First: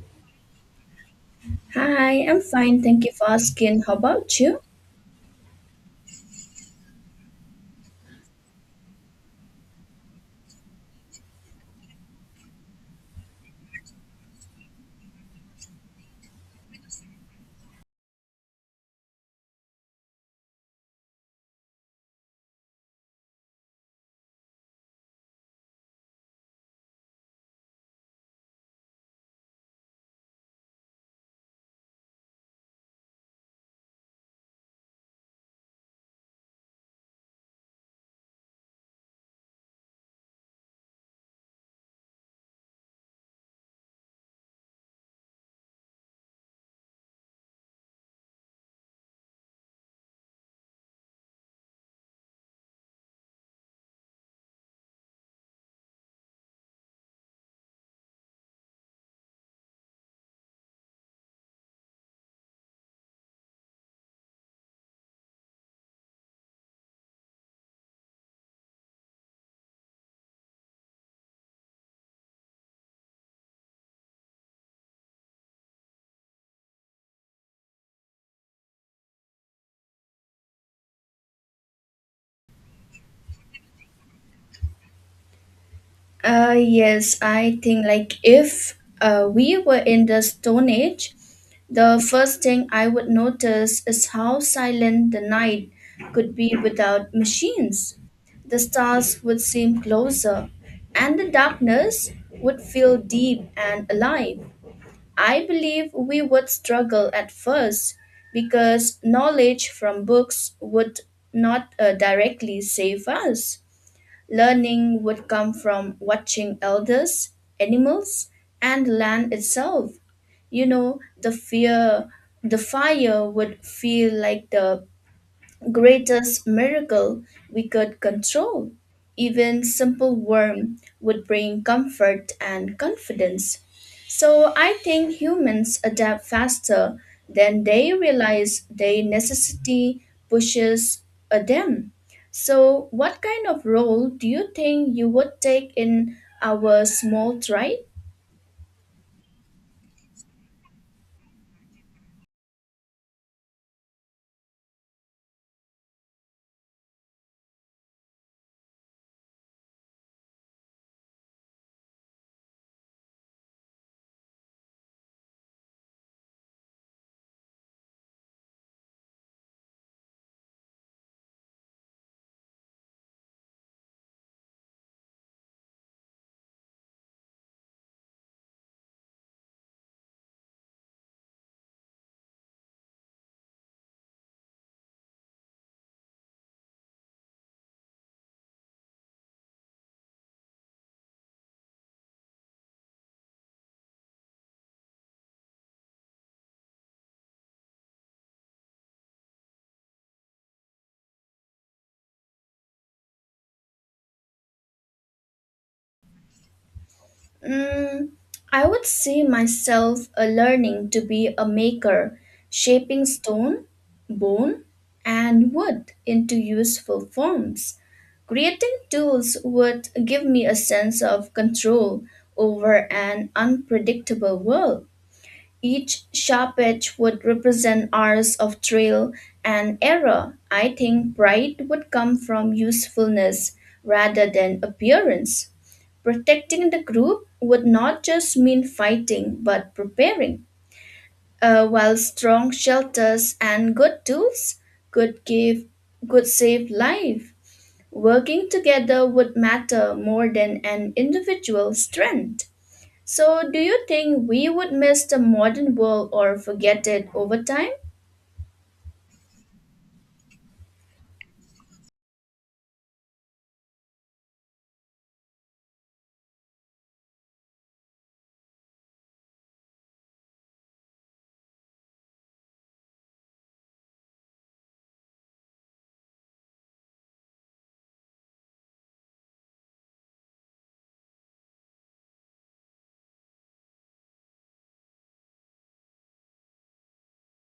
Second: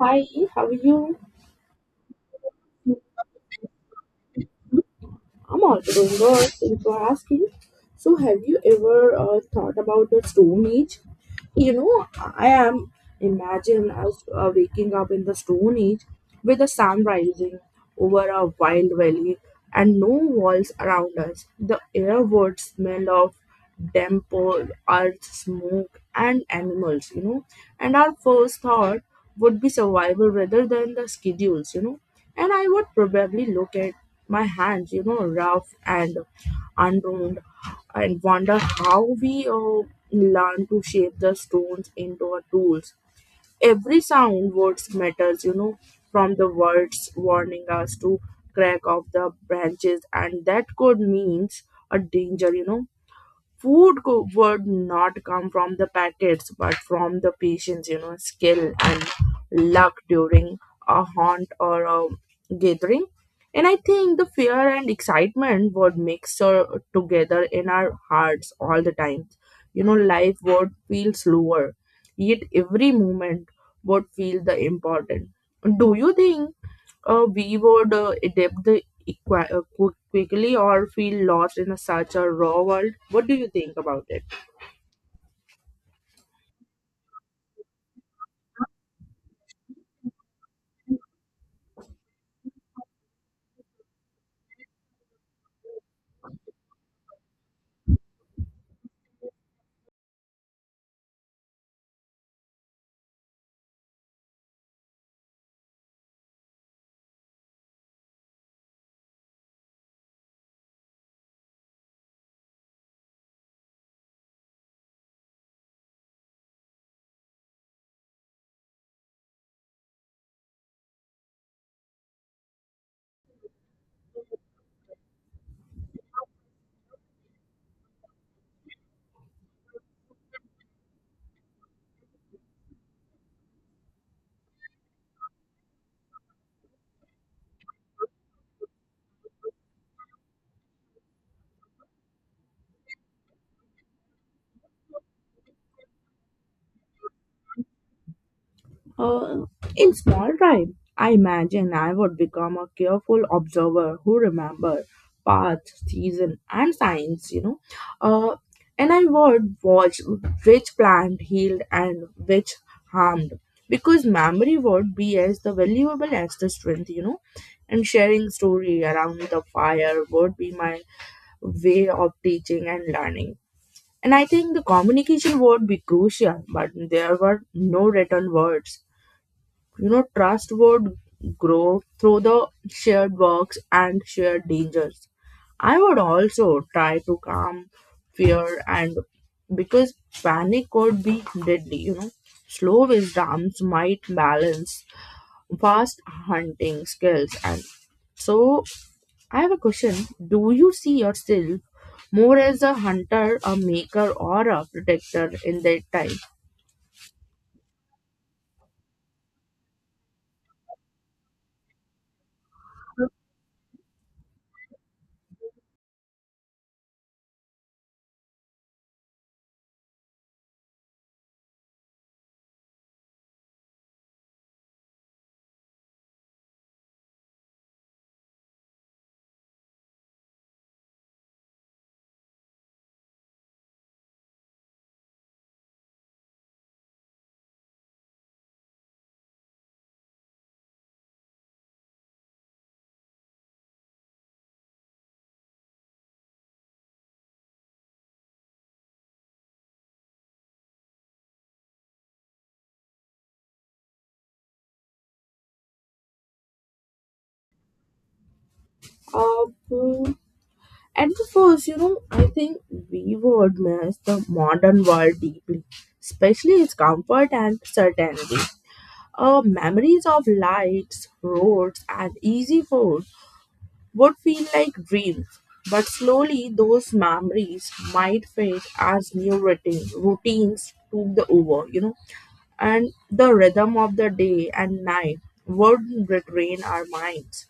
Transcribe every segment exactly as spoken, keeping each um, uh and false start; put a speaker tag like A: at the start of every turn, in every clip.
A: Hi, how are you?
B: Hi, I'm fine. Thank you for asking. How about you?
A: I'm also doing good. Thanks for asking. So, have you ever uh, thought about the Stone Age? You know, I am imagine us uh, waking up in the Stone Age with the sun rising over a wild valley and no walls around us. The air would smell of damp earth, smoke, and animals. You know, and our first thought would be survival rather than the schedules. You know, and I would probably look at my hands. You know, rough and unround and wonder how we uh, learn to shape the stones into our tools. Every sound words matters, you know, from the words warning us to crack off the branches, and that could means a danger, you know. Food co- would not come from the packets but from the patient's, you know skill and luck during a hunt or a gathering. And I think the fear and excitement would mix uh, together in our hearts all the time. You know, life would feel slower yet every moment would feel the important. Do you think uh, we would uh, adapt the equi- uh, qu- quickly or feel lost in a, such a raw world. What do you think about it?
B: Uh, yes, I think like if uh, we were in the Stone Age, the first thing I would notice is how silent the night could be without machines. The stars would seem closer, and the darkness would feel deep and alive. I believe we would struggle at first because knowledge from books would not uh, directly save us. Learning would come from watching elders, animals, and land itself. You know, the fear, the fire would feel like the greatest miracle we could control. Even simple worm would bring comfort and confidence. So I think humans adapt faster than they realize their necessity pushes uh, them. So what kind of role do you think you would take in our small tribe?
A: Uh, in small time, I imagine I would become a careful observer who remember path, season, and signs. You know, uh, and I would watch which plant healed and which harmed because memory would be as the valuable as the strength. You know, and sharing story around the fire would be my way of teaching and learning. And I think the communication would be crucial, but there were no written words. You know, trust would grow through the shared works and shared dangers. I would also try to calm fear and because panic could be deadly, you know. Slow wisdoms might balance fast hunting skills and so I have a question. Do you see yourself more as a hunter, a maker, or a protector in that time?
B: Mm, I would see myself uh, learning to be a maker, shaping stone, bone, and wood into useful forms. Creating tools would give me a sense of control over an unpredictable world. Each sharp edge would represent hours of trial and error. I think pride would come from usefulness rather than appearance. Protecting the group would not just mean fighting but preparing. Uh, while strong shelters and good tools could give could save life. Working together would matter more than an individual's strength. So, do you think we would miss the modern world or forget it over time?
A: Uh, mm, at the first, you know, I think we would miss the modern world deeply, especially its comfort and certainty. Uh, memories of lights, roads, and easy food would feel like dreams, but slowly those memories might fade as new routine, routines took the over, you know. And the rhythm of the day and night would retrain our minds.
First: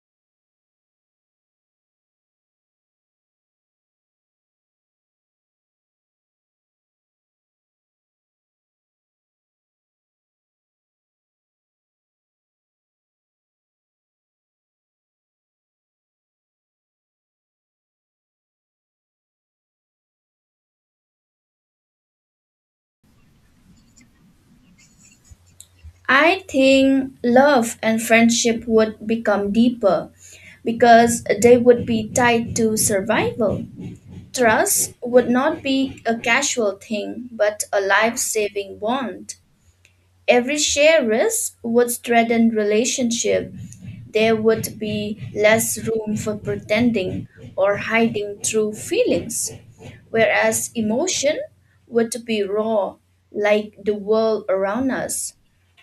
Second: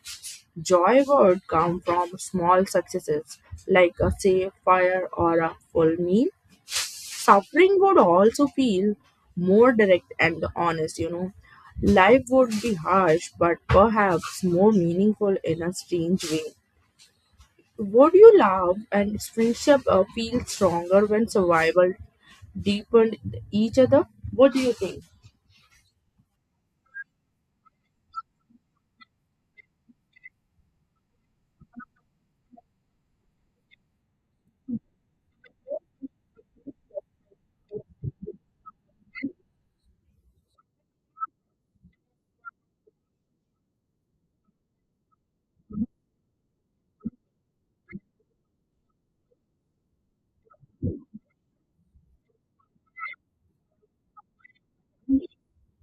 A: Joy would come from small successes, like a safe fire or a full meal. Suffering would also feel more direct and honest, you know. Life would be harsh, but perhaps more meaningful in a strange way. Would you love and friendship uh, feel stronger when survival deepened each other? What do you think?
B: I think love and friendship would become deeper because they would be tied to survival. Trust would not be a casual thing, but a life saving bond. Every shared risk would strengthen relationship. There would be less room for pretending or hiding true feelings. Whereas emotion would be raw, like the world around us.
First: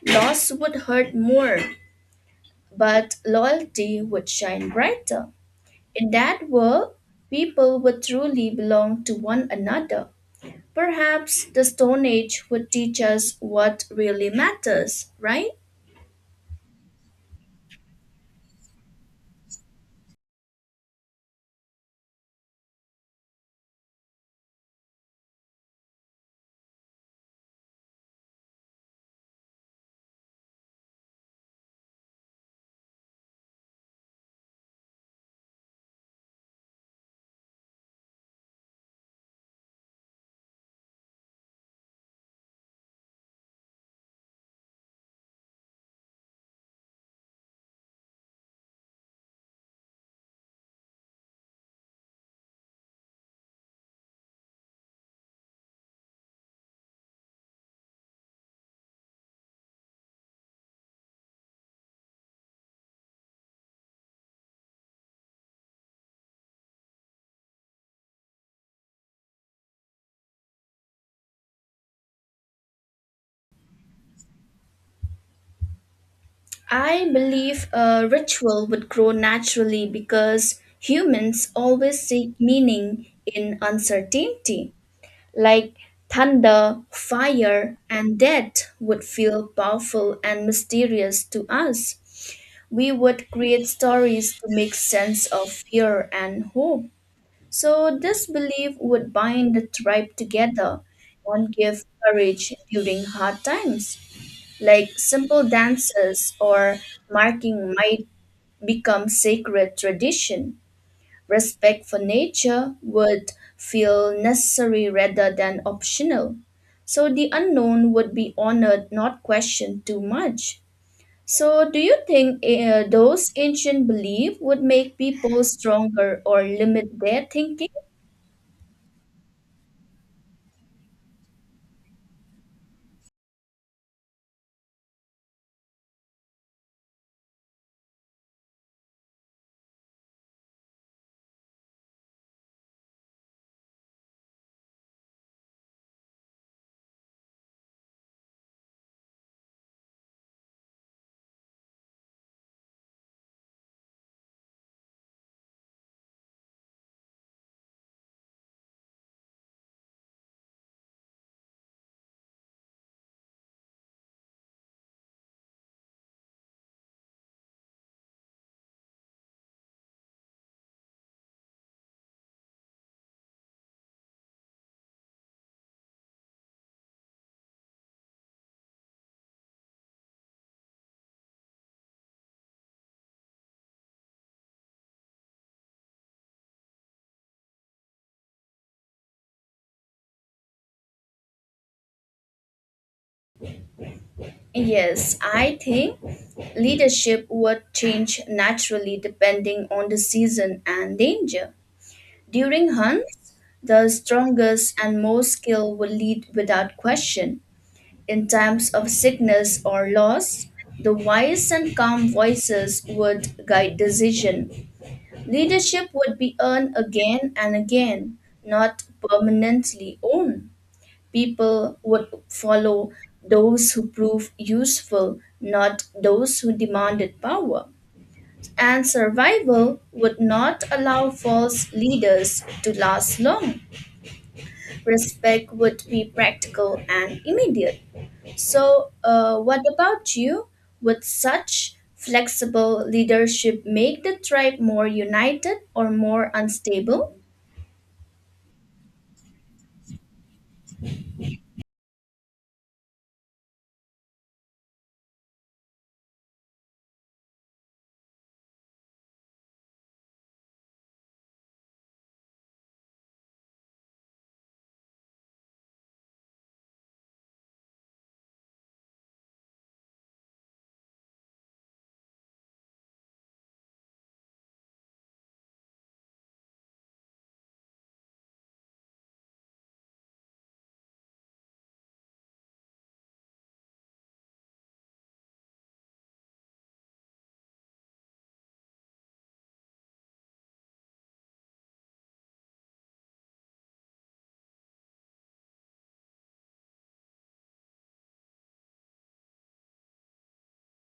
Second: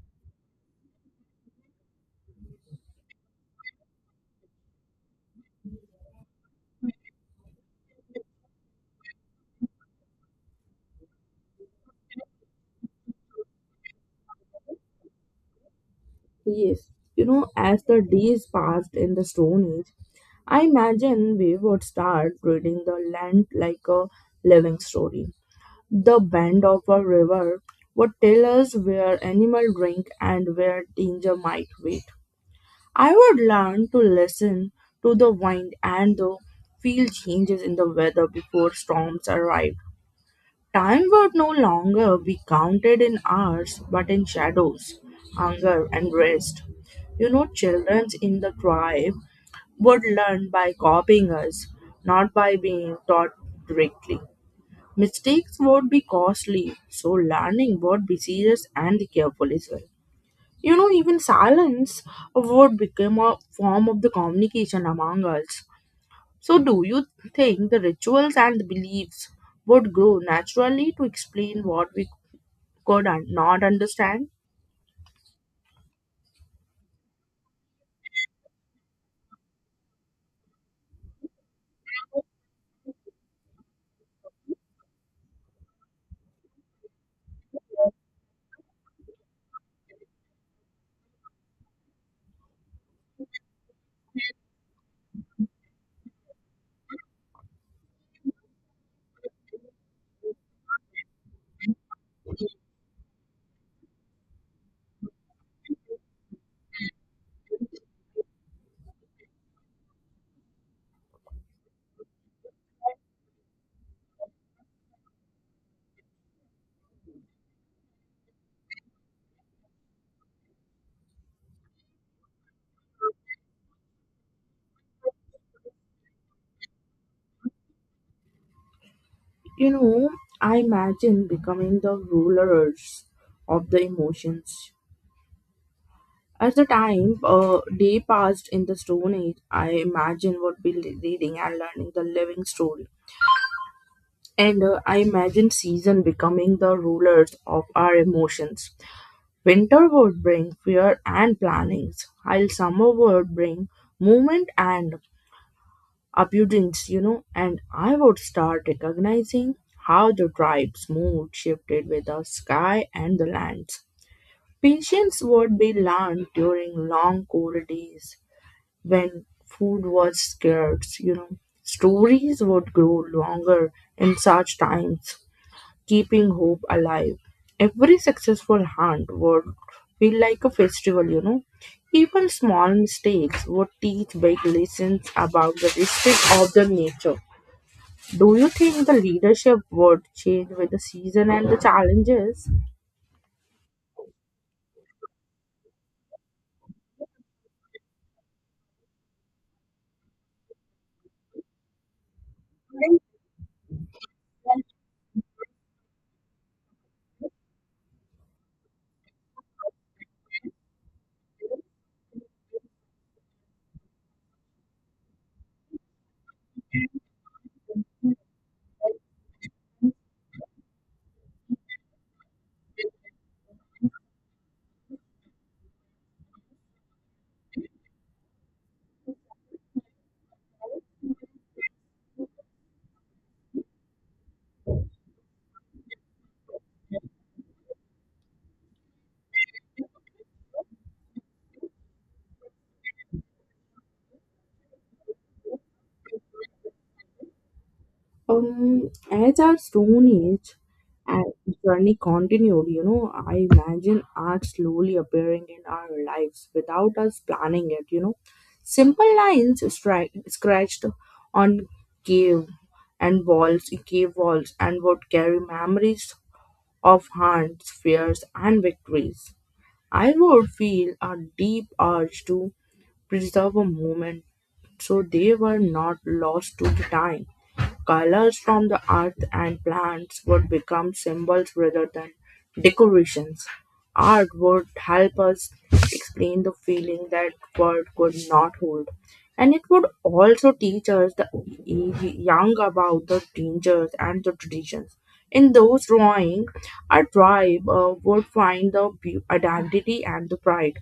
B: Loss would hurt more, but loyalty would shine brighter. In that world, people would truly belong to one another. Perhaps the Stone Age would teach us what really matters, right?
A: Yes, you know, as the days passed in the Stone Age, I imagine we would start reading the land like a living story. The bend of a river would tell us where animal drink and where danger might wait. I would learn to listen to the wind and the feel changes in the weather before storms arrive. Time would no longer be counted in hours but in shadows, hunger, and rest. You know, children in the tribe would learn by copying us, not by being taught directly. Mistakes would be costly, so learning would be serious and careful as well. You know, even silence would become a form of the communication among us. So, do you think the rituals and beliefs would grow naturally to explain what we could un- not understand.
B: I believe a ritual would grow naturally because humans always seek meaning in uncertainty. Like thunder, fire, and death would feel powerful and mysterious to us. We would create stories to make sense of fear and hope. So, this belief would bind the tribe together and give courage during hard times. Like simple dances or marking might become sacred tradition. Respect for nature would feel necessary rather than optional. So the unknown would be honored, not questioned too much. So, do you think uh, those ancient beliefs would make people stronger or limit their thinking?
A: You know, I imagine becoming the rulers of the emotions. As the time a day passed in the Stone Age, I imagine would be le- reading and learning the living story. And uh, I imagine season becoming the rulers of our emotions. Winter would bring fear and plannings, while summer would bring movement and abundance, you know, and I would start recognizing how the tribe's mood shifted with the sky and the lands. Patience would be learned during long cold days when food was scarce, you know. Stories would grow longer in such times, keeping hope alive. Every successful hunt would feel like a festival, you know. Even small mistakes would teach big lessons about the respect of the nature. Do you think the leadership would change with the season and the challenges?
B: Yes, I think leadership would change naturally depending on the season and danger. During hunts, the strongest and most skilled would lead without question. In times of sickness or loss, the wise and calm voices would guide decision. Leadership would be earned again and again, not permanently owned. People would follow those who prove useful, not those who demanded power. And survival would not allow false leaders to last long. Respect would be practical and immediate. So, uh, what about you? Would such flexible leadership make the tribe more united or more unstable?
A: Um, as our Stone Age uh, journey continued, you know, I imagine art slowly appearing in our lives without us planning it, you know. Simple lines stri- scratched on cave and walls, cave walls, and would carry memories of hunts, fears, and victories. I would feel a deep urge to preserve a moment so they were not lost to the time. Colors from the earth and plants would become symbols rather than decorations. Art would help us explain the feeling that word could not hold. And it would also teach us the young about the dangers and the traditions. In those drawings, a tribe uh, would find the beau- identity and the pride.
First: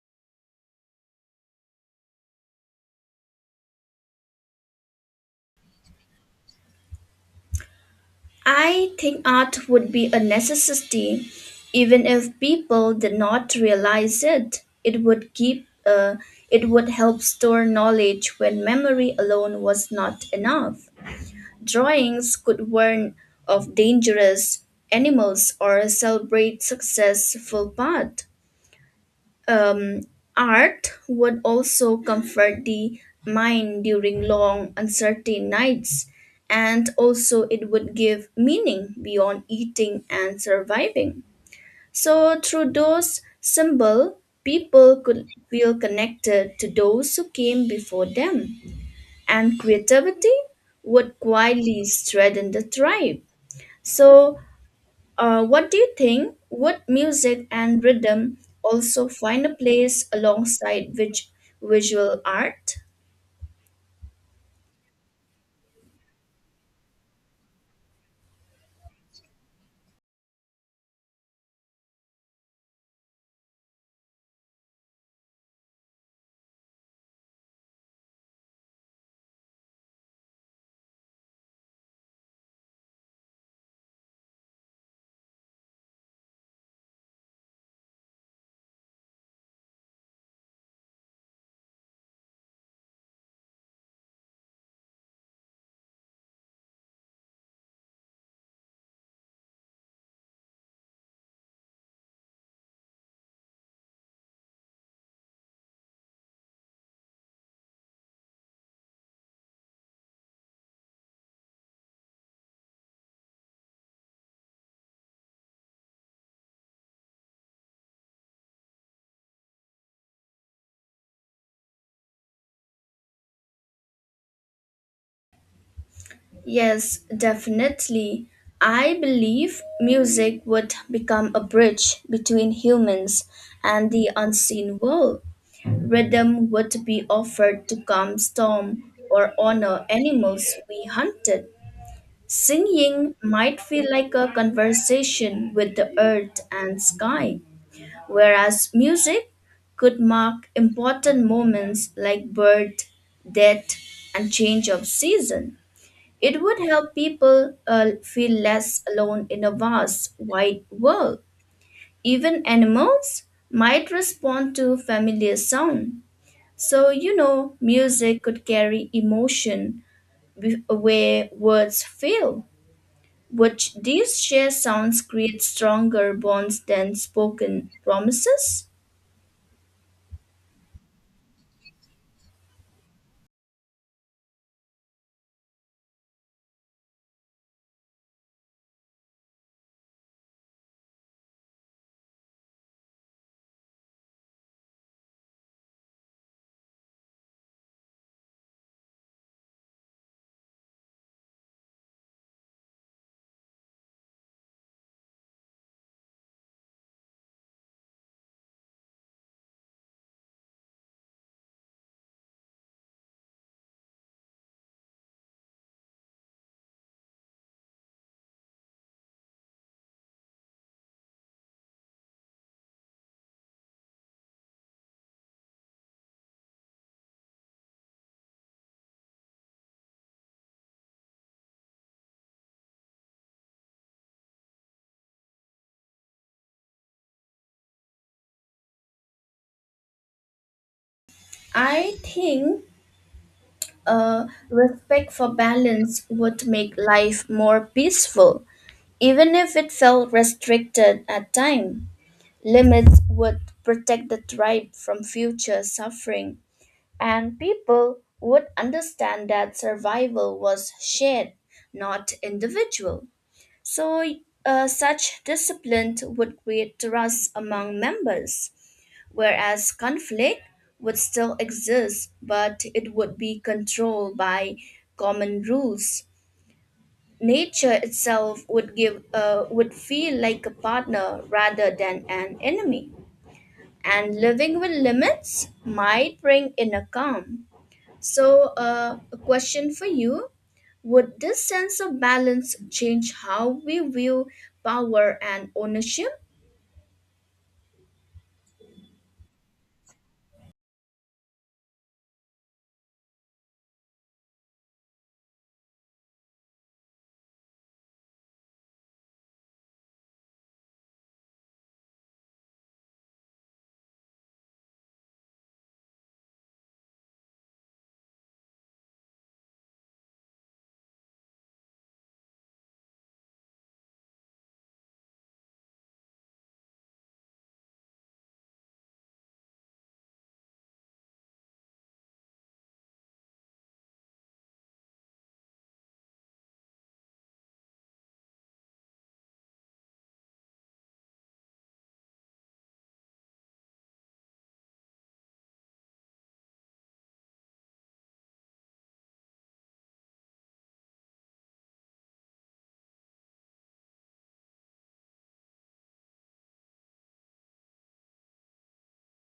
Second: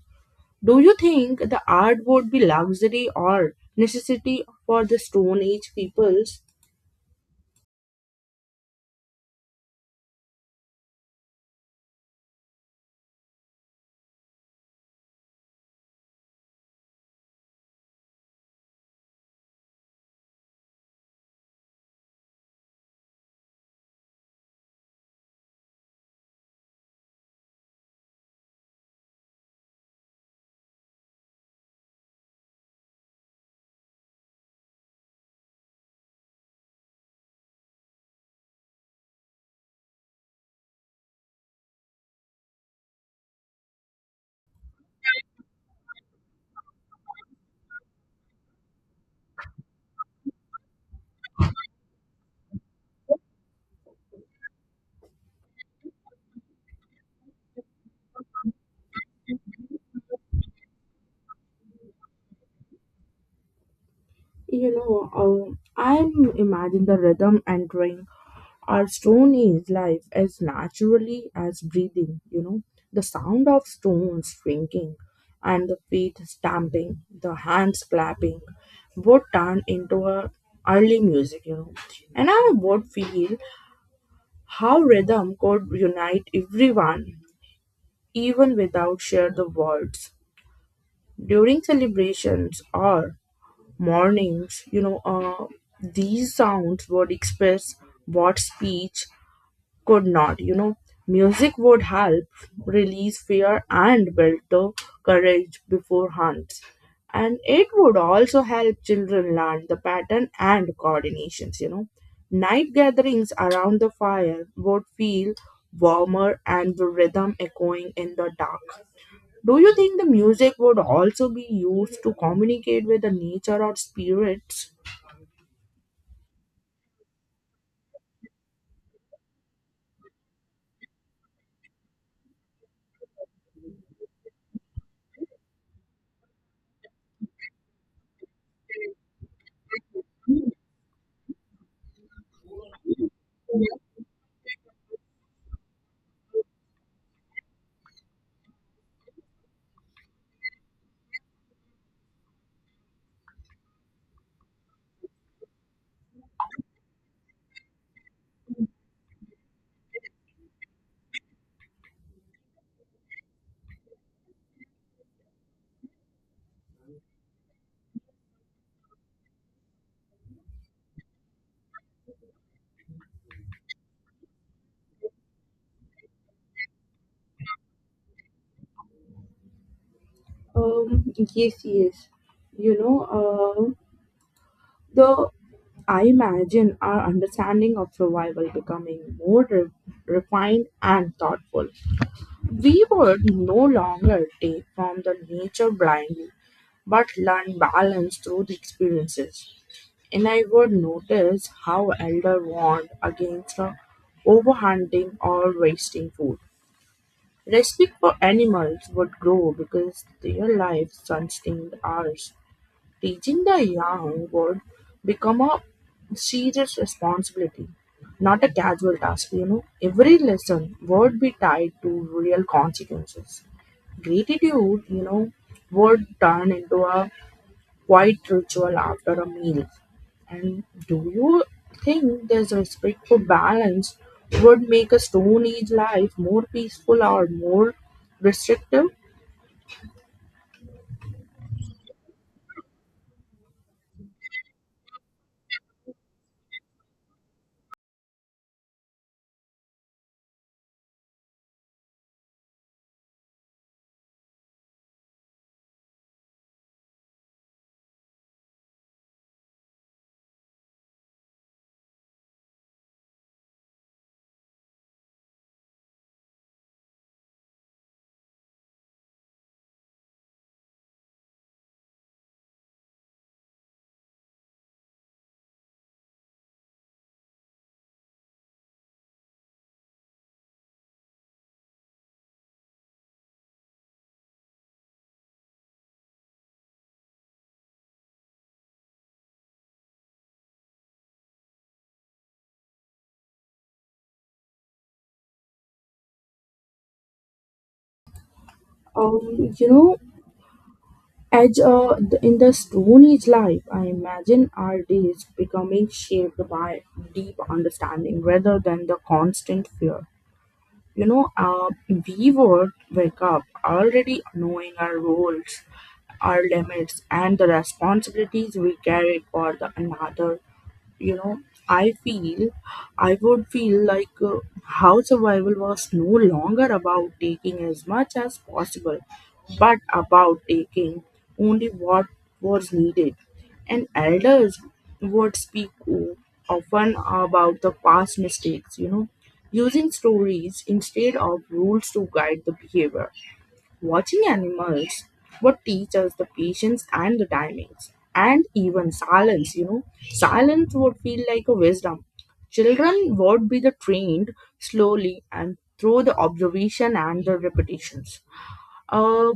A: Do you think the art would be luxury or necessity for the Stone Age peoples?
B: I think art would be a necessity, even if people did not realize it. It would keep, uh, it would help store knowledge when memory alone was not enough. Drawings could warn of dangerous animals or celebrate successful path. um, art would also comfort the mind during long, uncertain nights, and also it would give meaning beyond eating and surviving. So, through those symbols, people could feel connected to those who came before them, and creativity would quietly strengthen the tribe. So, uh, what do you think? Would music and rhythm also find a place alongside which visual art?
A: You know, um I imagine the rhythm entering our stone age life as naturally as breathing. You know, the sound of stones shrinking and the feet stamping, the hands clapping would turn into a early music. You know, and I would feel how rhythm could unite everyone even without share the words during celebrations or mornings. You know uh, these sounds would express what speech could not. You know, music would help release fear and build the courage before hunts, and it would also help children learn the pattern and coordinations. You know, night gatherings around the fire would feel warmer and the rhythm echoing in the dark. Do you think the music would also be used to communicate with the nature or spirits?
B: Yes, definitely. I believe music would become a bridge between humans and the unseen world. Rhythm would be offered to calm storm or honor animals we hunted. Singing might feel like a conversation with the earth and sky. Whereas music could mark important moments like birth, death, and change of season. It would help people uh, feel less alone in a vast, wide world. Even animals might respond to familiar sound. So, you know, music could carry emotion wi- where words fail, which these shared sounds create stronger bonds than spoken promises.
A: Um, yes, yes. You know, Though I imagine our understanding of survival becoming more re- refined and thoughtful. We would no longer take from the nature blindly, but learn balance through the experiences. And I would notice how elder warned against the overhunting or wasting food. Respect for animals would grow because their lives sustained ours. Teaching the young would become a serious responsibility, not a casual task, you know. Every lesson would be tied to real consequences. Gratitude, you know, would turn into a quiet ritual after a meal. And do you think this respect for balance would make a Stone Age life more peaceful or more restrictive?
B: I think uh, respect for balance would make life more peaceful, even if it felt restricted at time. Limits would protect the tribe from future suffering, and people would understand that survival was shared, not individual. So, uh, such discipline would create trust among members whereas conflict would still exist, but it would be controlled by common rules. Nature itself would give uh, would feel like a partner rather than an enemy, and living with limits might bring inner calm. So, uh, a question for you: Would this sense of balance change how we view power and ownership?
A: Um, you know, As uh, th- in the Stone Age life, I imagine our days becoming shaped by deep understanding rather than the constant fear. You know, uh, we would wake up already knowing our roles, our limits, and the responsibilities we carry for the another. you know i feel I would feel like uh, how survival was no longer about taking as much as possible but about taking only what was needed. And elders would speak o- often about the past mistakes, you know, using stories instead of rules to guide the behavior. Watching animals would teach us the patience and the timings and even silence, you know. Silence would feel like a wisdom. Children would be the trained slowly and through the observation and the repetitions. Uh,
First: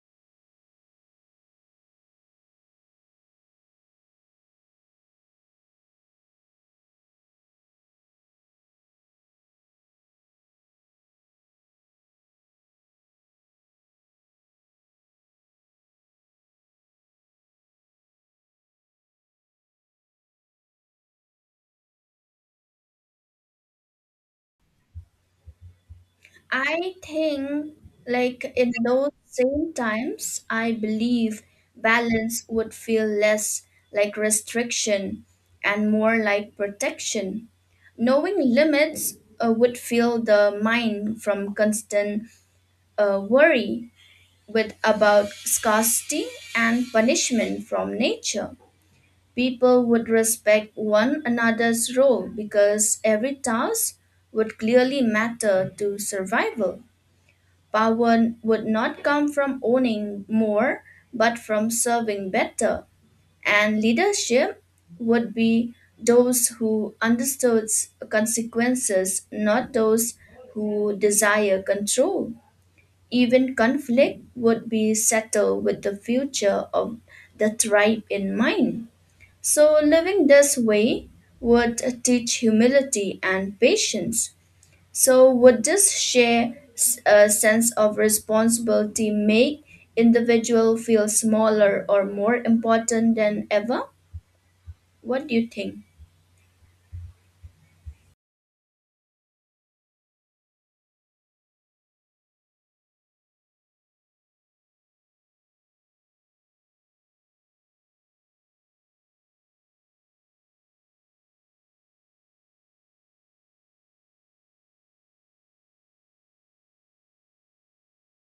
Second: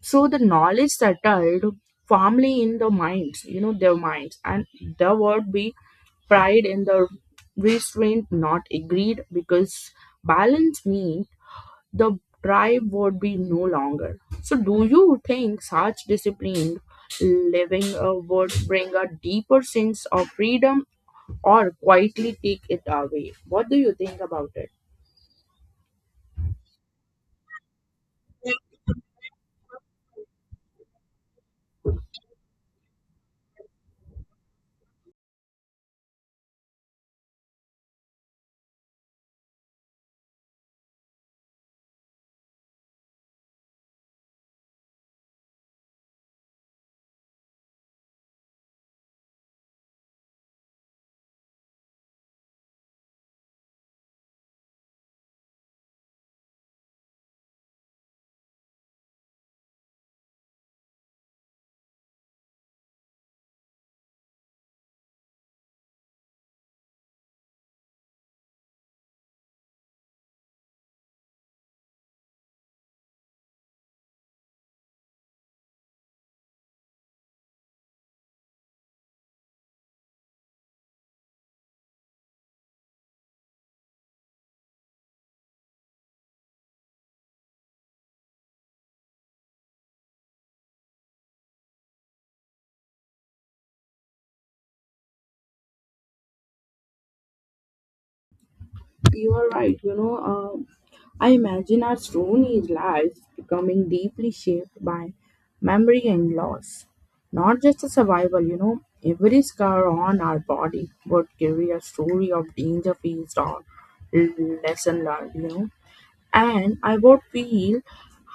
A: so the knowledge settled firmly in the minds, you know, their minds, and there would be pride in the restraint not agreed because balance means the tribe would be no longer. So, do you think such disciplined living uh, would bring a deeper sense of freedom or quietly take it away? What do you think about it?
B: I think, like in those same times, I believe balance would feel less like restriction and more like protection. Knowing limits uh, would feel the mind from constant uh, worry with about scarcity and punishment from nature. People would respect one another's role because every task would clearly matter to survival. Power would not come from owning more, but from serving better. And leadership would be those who understood consequences, not those who desire control. Even conflict would be settled with the future of the tribe in mind. So, living this way would teach humility and patience. So, would this shared uh, sense of responsibility make individual feel smaller or more important than ever? What do you think?
A: You are right. You know, uh, I imagine our Stone Age lives becoming deeply shaped by memory and loss. Not just a survival, you know, every scar on our body would carry a story of danger faced or lesson learned, you know. And I would feel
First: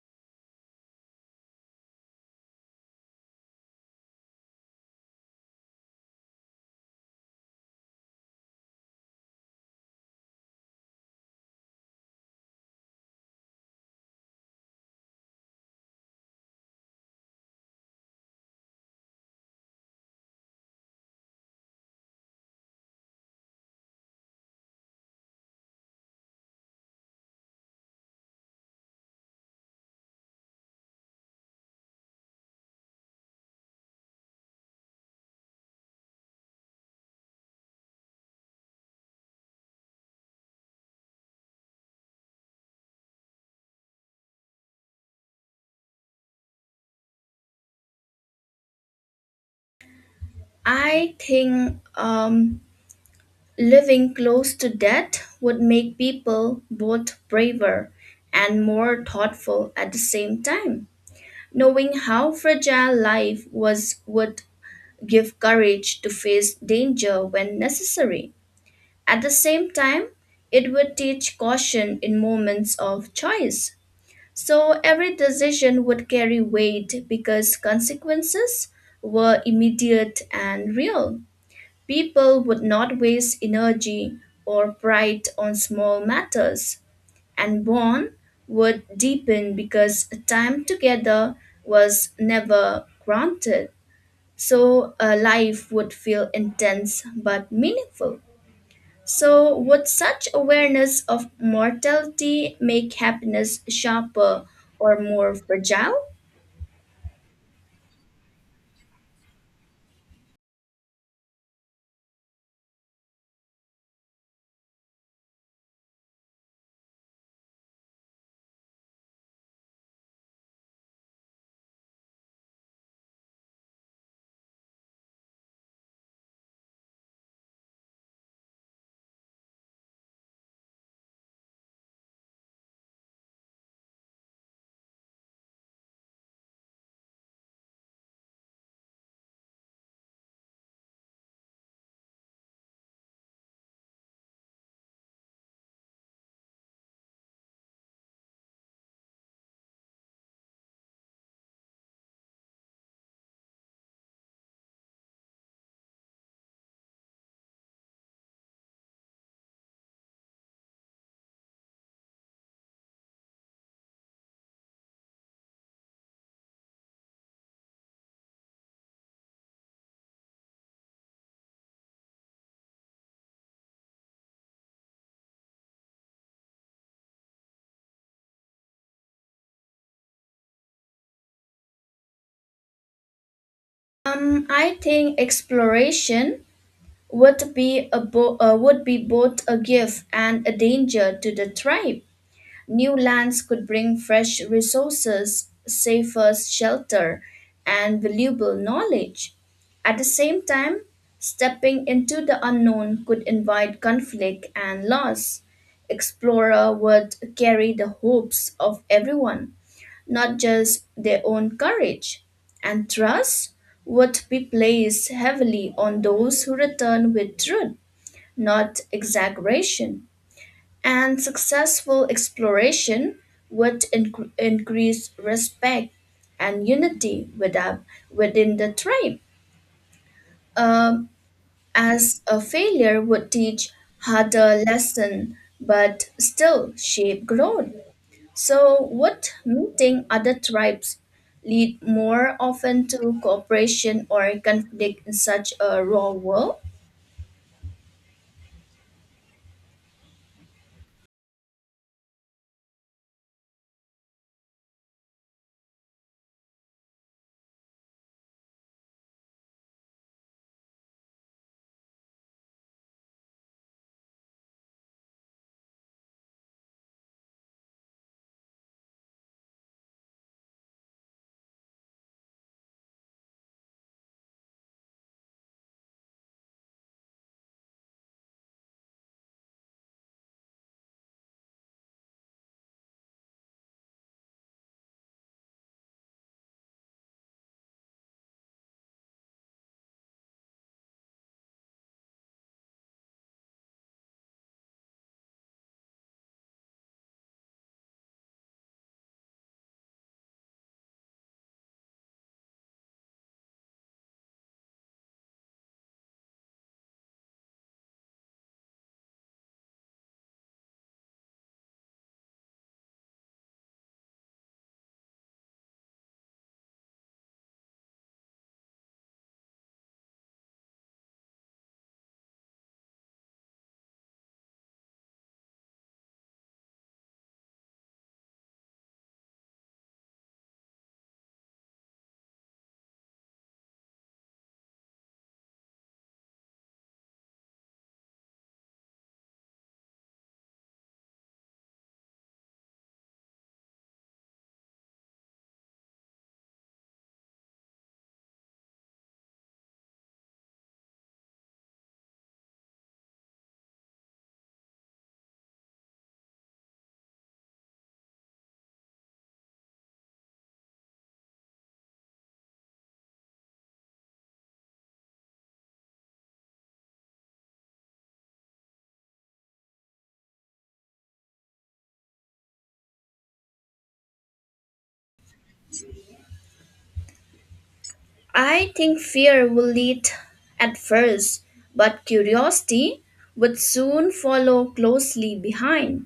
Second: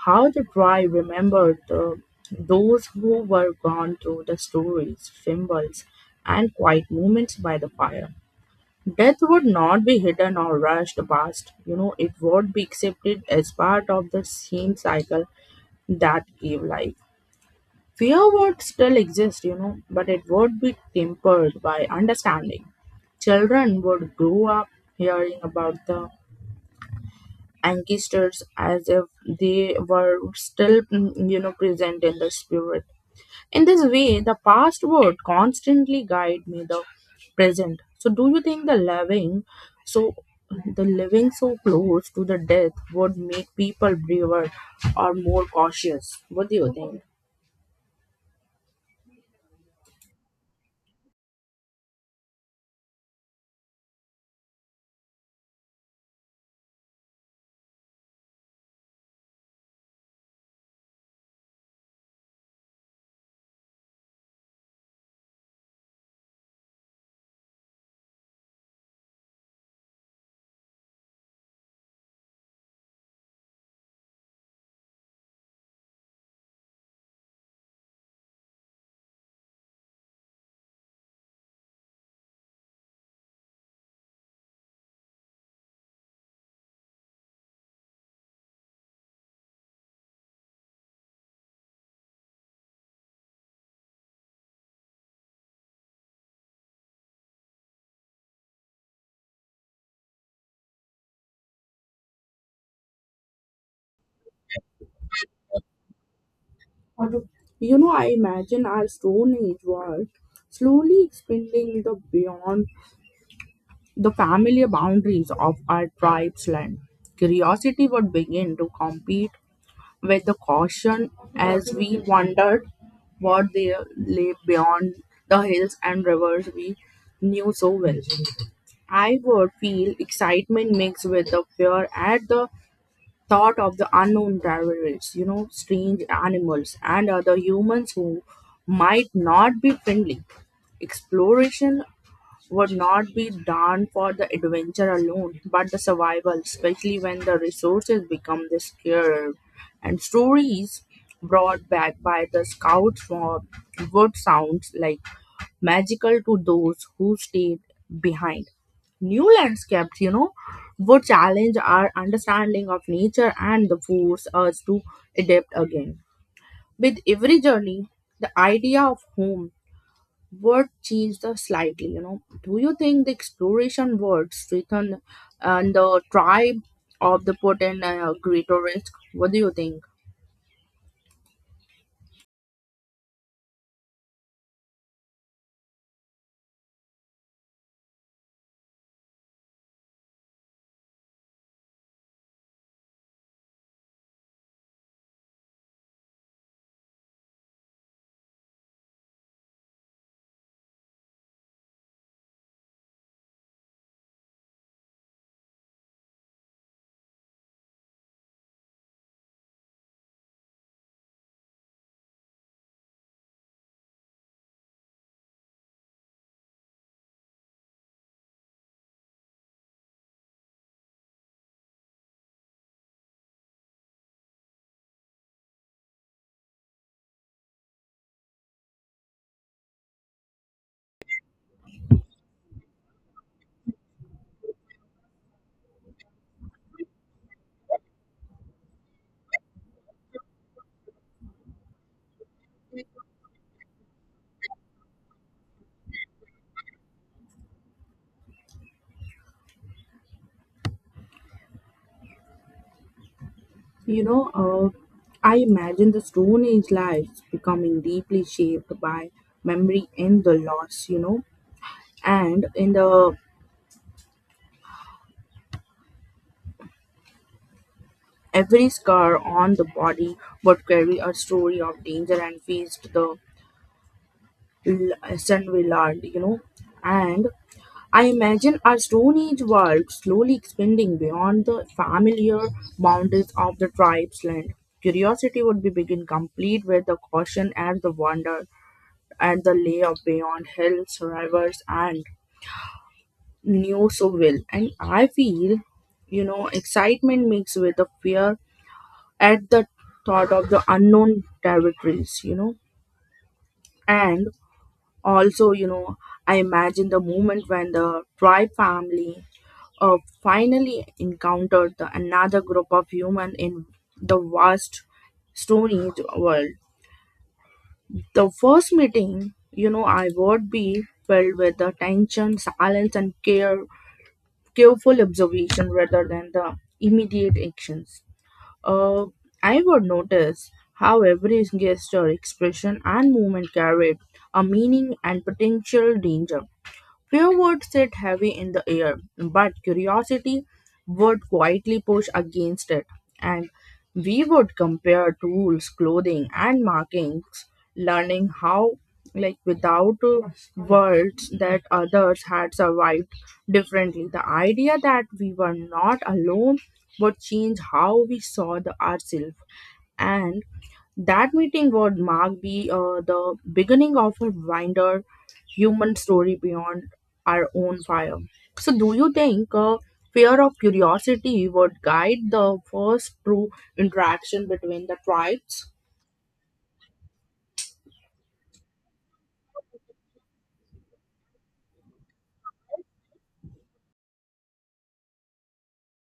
A: how the tribe remembered the, those who were gone through the stories, symbols, and quiet moments by the fire. Death would not be hidden or rushed past, you know, it would be accepted as part of the same cycle that gave life. Fear would still exist, you know, but it would be tempered by understanding. Children would grow up hearing about the ancestors as if they were still mm, you know, present in the spirit. In this way the past would constantly guide me the present. So do you think the living, so the living so close to the death would make people braver or more cautious? What do you think?
B: I think um, living close to death would make people both braver and more thoughtful at the same time. Knowing how fragile life was would give courage to face danger when necessary. At the same time, it would teach caution in moments of choice. So every decision would carry weight because consequences were immediate and real. People would not waste energy or pride on small matters, and bond would deepen because time together was never granted. So a life would feel intense but meaningful. So, would such awareness of mortality make happiness sharper or more fragile?
A: You know, I imagine our stone age world slowly expanding the beyond the familiar boundaries of our tribe's land. Curiosity would begin to compete with the caution as we wondered what they lay beyond the hills and rivers we knew so well. I would feel excitement mixed with the fear at the thought of the unknown terrorists, you know, strange animals and other humans who might not be friendly. Exploration would not be done for the adventure alone, but the survival, especially when the resources become the scarce. And stories brought back by the scouts from would sounds like magical to those who stayed behind. New landscapes, you know, would challenge our understanding of nature and the force us to adapt again. With every journey, the idea of home word changed uh, slightly. You know do you think the exploration words written and the tribe of the potent uh, greater risk? What do you think?
B: Um, I think exploration would be a bo- uh, would be both a gift and a danger to the tribe. New lands could bring fresh resources, safer shelter, and valuable knowledge. At the same time, stepping into the unknown could invite conflict and loss. Explorer would carry the hopes of everyone, not just their own courage. And trust would be placed heavily on those who return with truth, not exaggeration, and successful exploration would inc- increase respect and unity with our- within the tribe, um, as a failure would teach harder lesson but still shape growth. So, would meeting other tribes lead more often to cooperation or conflict in such a raw world?
A: you know uh, I imagine the stone age lives becoming deeply shaped by memory and the loss. You know and in the every scar on the body would carry a story of danger and faced the l- lesson we learned. You know and I imagine our Stone Age world slowly expanding beyond the familiar boundaries of the tribe's land. Curiosity would be begin complete with the caution and the wonder at the lay of beyond hills, rivers, and new so will. And I feel, you know, excitement mixed with the fear at the thought of the unknown territories, you know, and also, you know, I imagine the moment when the tribe family uh, finally encountered the, another group of humans in the vast Stone Age world. The first meeting, you know, I would be filled with the tension, silence, and care, careful observation rather than the immediate actions. Uh, I would notice how every gesture, expression, and movement carried a meaning and potential danger. Fear would sit heavy in the air, but curiosity would quietly push against it, and we would compare tools, clothing, and markings, learning how, like without uh, words, that others had survived differently. The idea that we were not alone would change how we saw the ourselves and that meeting would mark be uh, the beginning of a wider human story beyond our own fire. So, do you think uh, fear of curiosity would guide the first true interaction between the tribes?
B: I think fear will lead at first, but curiosity would soon follow closely behind.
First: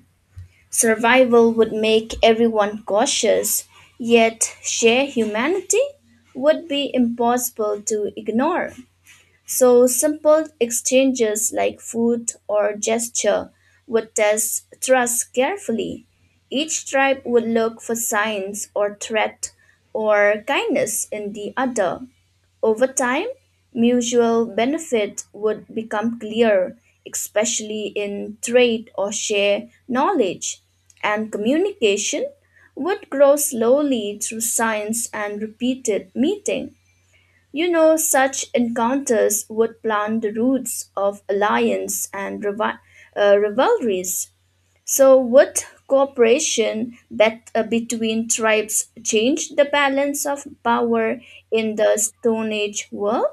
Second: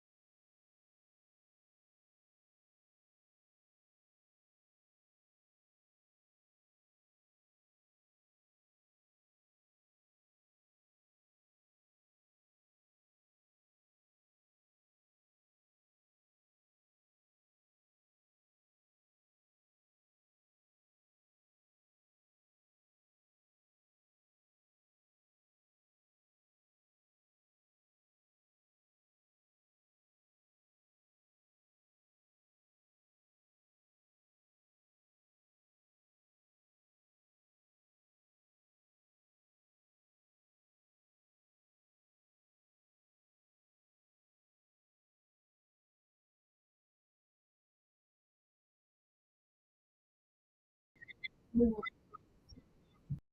B: Survival would make everyone cautious, yet sheer humanity would be impossible to ignore. So simple exchanges like food or gesture would test trust carefully. Each tribe would look for signs or threat or kindness in the other. Over time, mutual benefit would become clear, especially in trade or share knowledge, and communication would grow slowly through science and repeated meeting. You know, such encounters would plant the roots of alliance and rival- uh, rivalries. So, would cooperation bet- uh, between tribes change the balance of power in the Stone Age world?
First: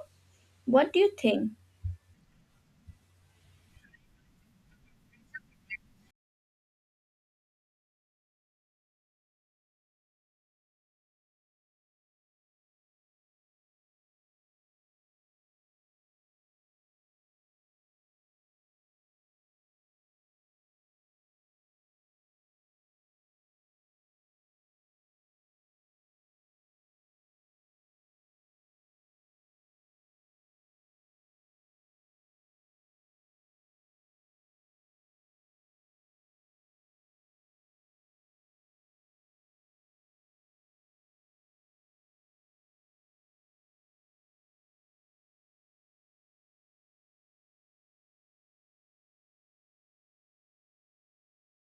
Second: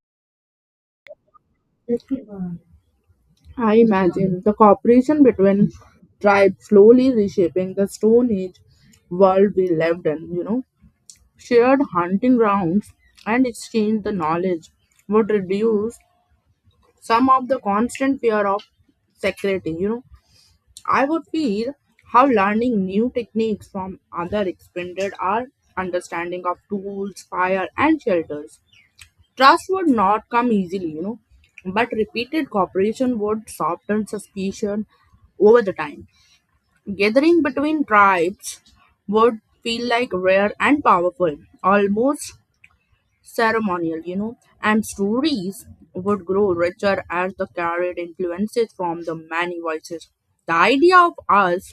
B: What do you think?
A: I imagine the cooperation between tribes slowly reshaping the Stone Age world we lived in, you know. Shared hunting grounds and exchange the knowledge would reduce some of the constant fear of security. you know I would feel how learning new techniques from other expanded our understanding of tools, fire, and shelters. Trust would not come easily, you know but repeated cooperation would soften suspicion over the time. Gathering between tribes would feel like rare and powerful, almost ceremonial, you know, and stories would grow richer as they carried influences from the many voices. The idea of us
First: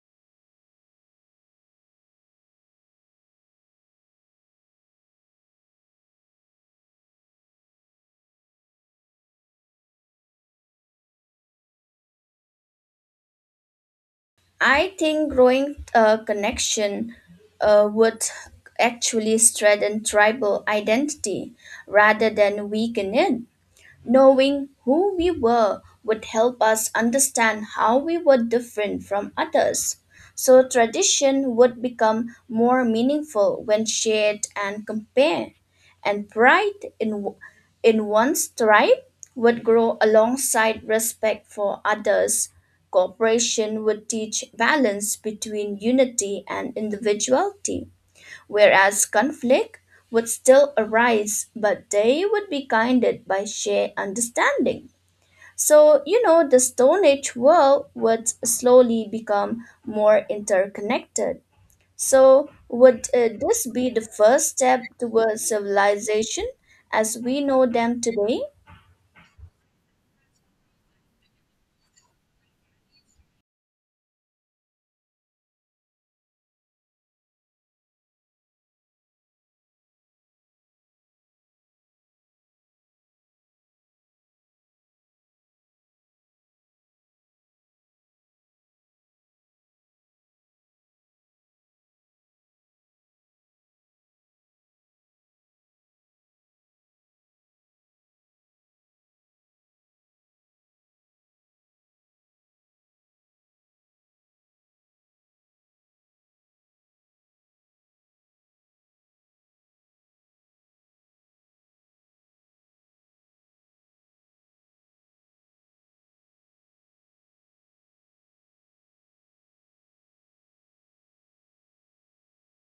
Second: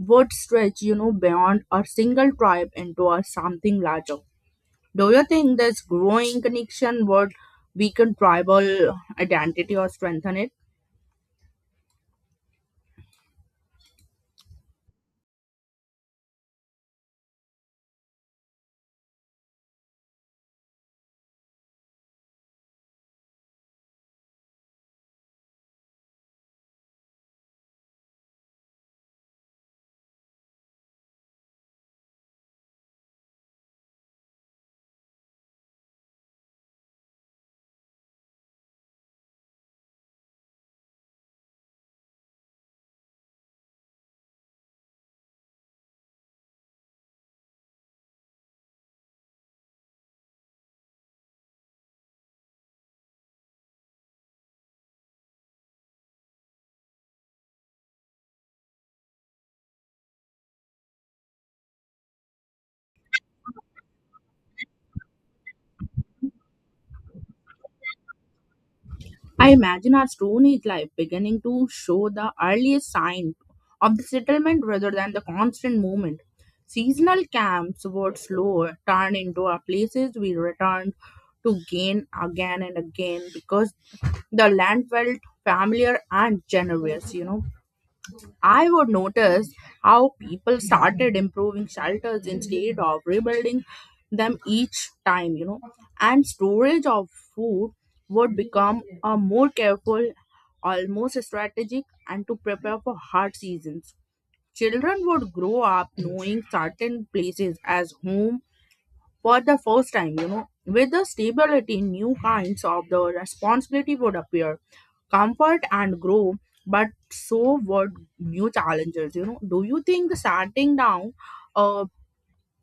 A: would stretch, you know, beyond a single tribe into a something larger. Do you think this growing connection would weaken tribal identity or strengthen it?
B: I think growing uh, connection uh, would actually strengthen tribal identity rather than weaken it. Knowing who we were would help us understand how we were different from others. So, tradition would become more meaningful when shared and compared, and pride in, in one's tribe would grow alongside respect for others. Cooperation would teach balance between unity and individuality whereas conflict would still arise, but they would be guided by shared understanding. So, you know, the Stone Age world would slowly become more interconnected. So, would uh, this be the first step towards civilization as we know them today?
A: I imagine our Stone Age life beginning to show the earliest sign of the settlement rather than the constant movement. Seasonal camps would slow turn into our places we returned to gain again and again because the land felt familiar and generous, you know. I would notice how people started improving shelters instead of rebuilding them each time, you know, and storage of food would become a more careful, almost strategic, and to prepare for hard seasons. Children would grow up knowing certain places as home for the first time, you know, with the stability, new kinds of the responsibility would appear comfort and grow. But so what new challenges? You know do you think the shutting down uh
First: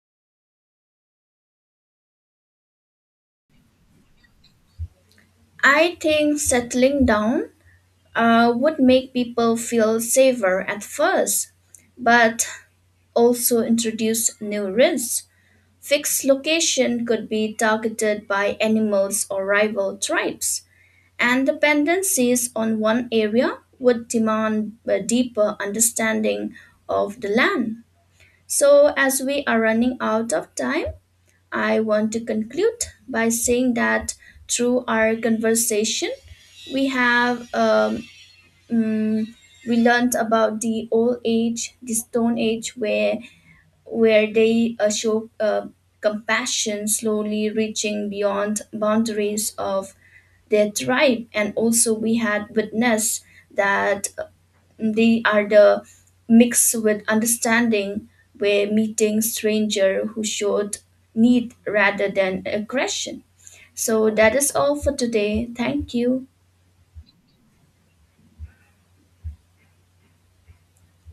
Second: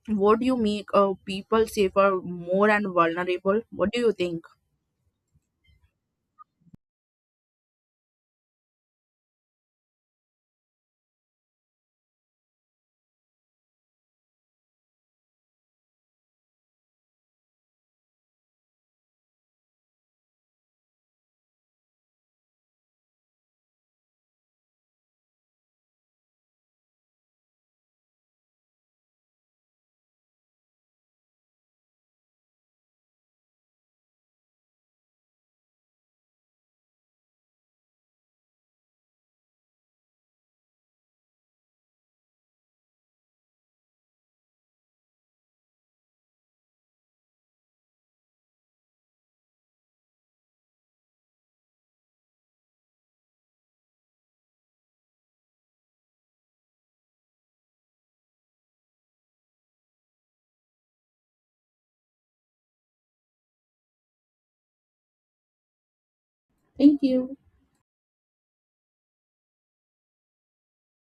A: would you make uh, people safer more and vulnerable? What do you think?
B: I think settling down uh, would make people feel safer at first, but also introduce new risks. Fixed location could be targeted by animals or rival tribes, and dependencies on one area would demand a deeper understanding of the land. So, as we are running out of time, I want to conclude by saying that through our conversation, we have um, mm, we learned about the old age, the stone age, where where they uh, show uh, compassion, slowly reaching beyond boundaries of their tribe. And also, we had witnessed that uh, they are the mix with understanding, where meeting stranger who showed need rather than aggression. So that is all for today. Thank you.
A: Thank you.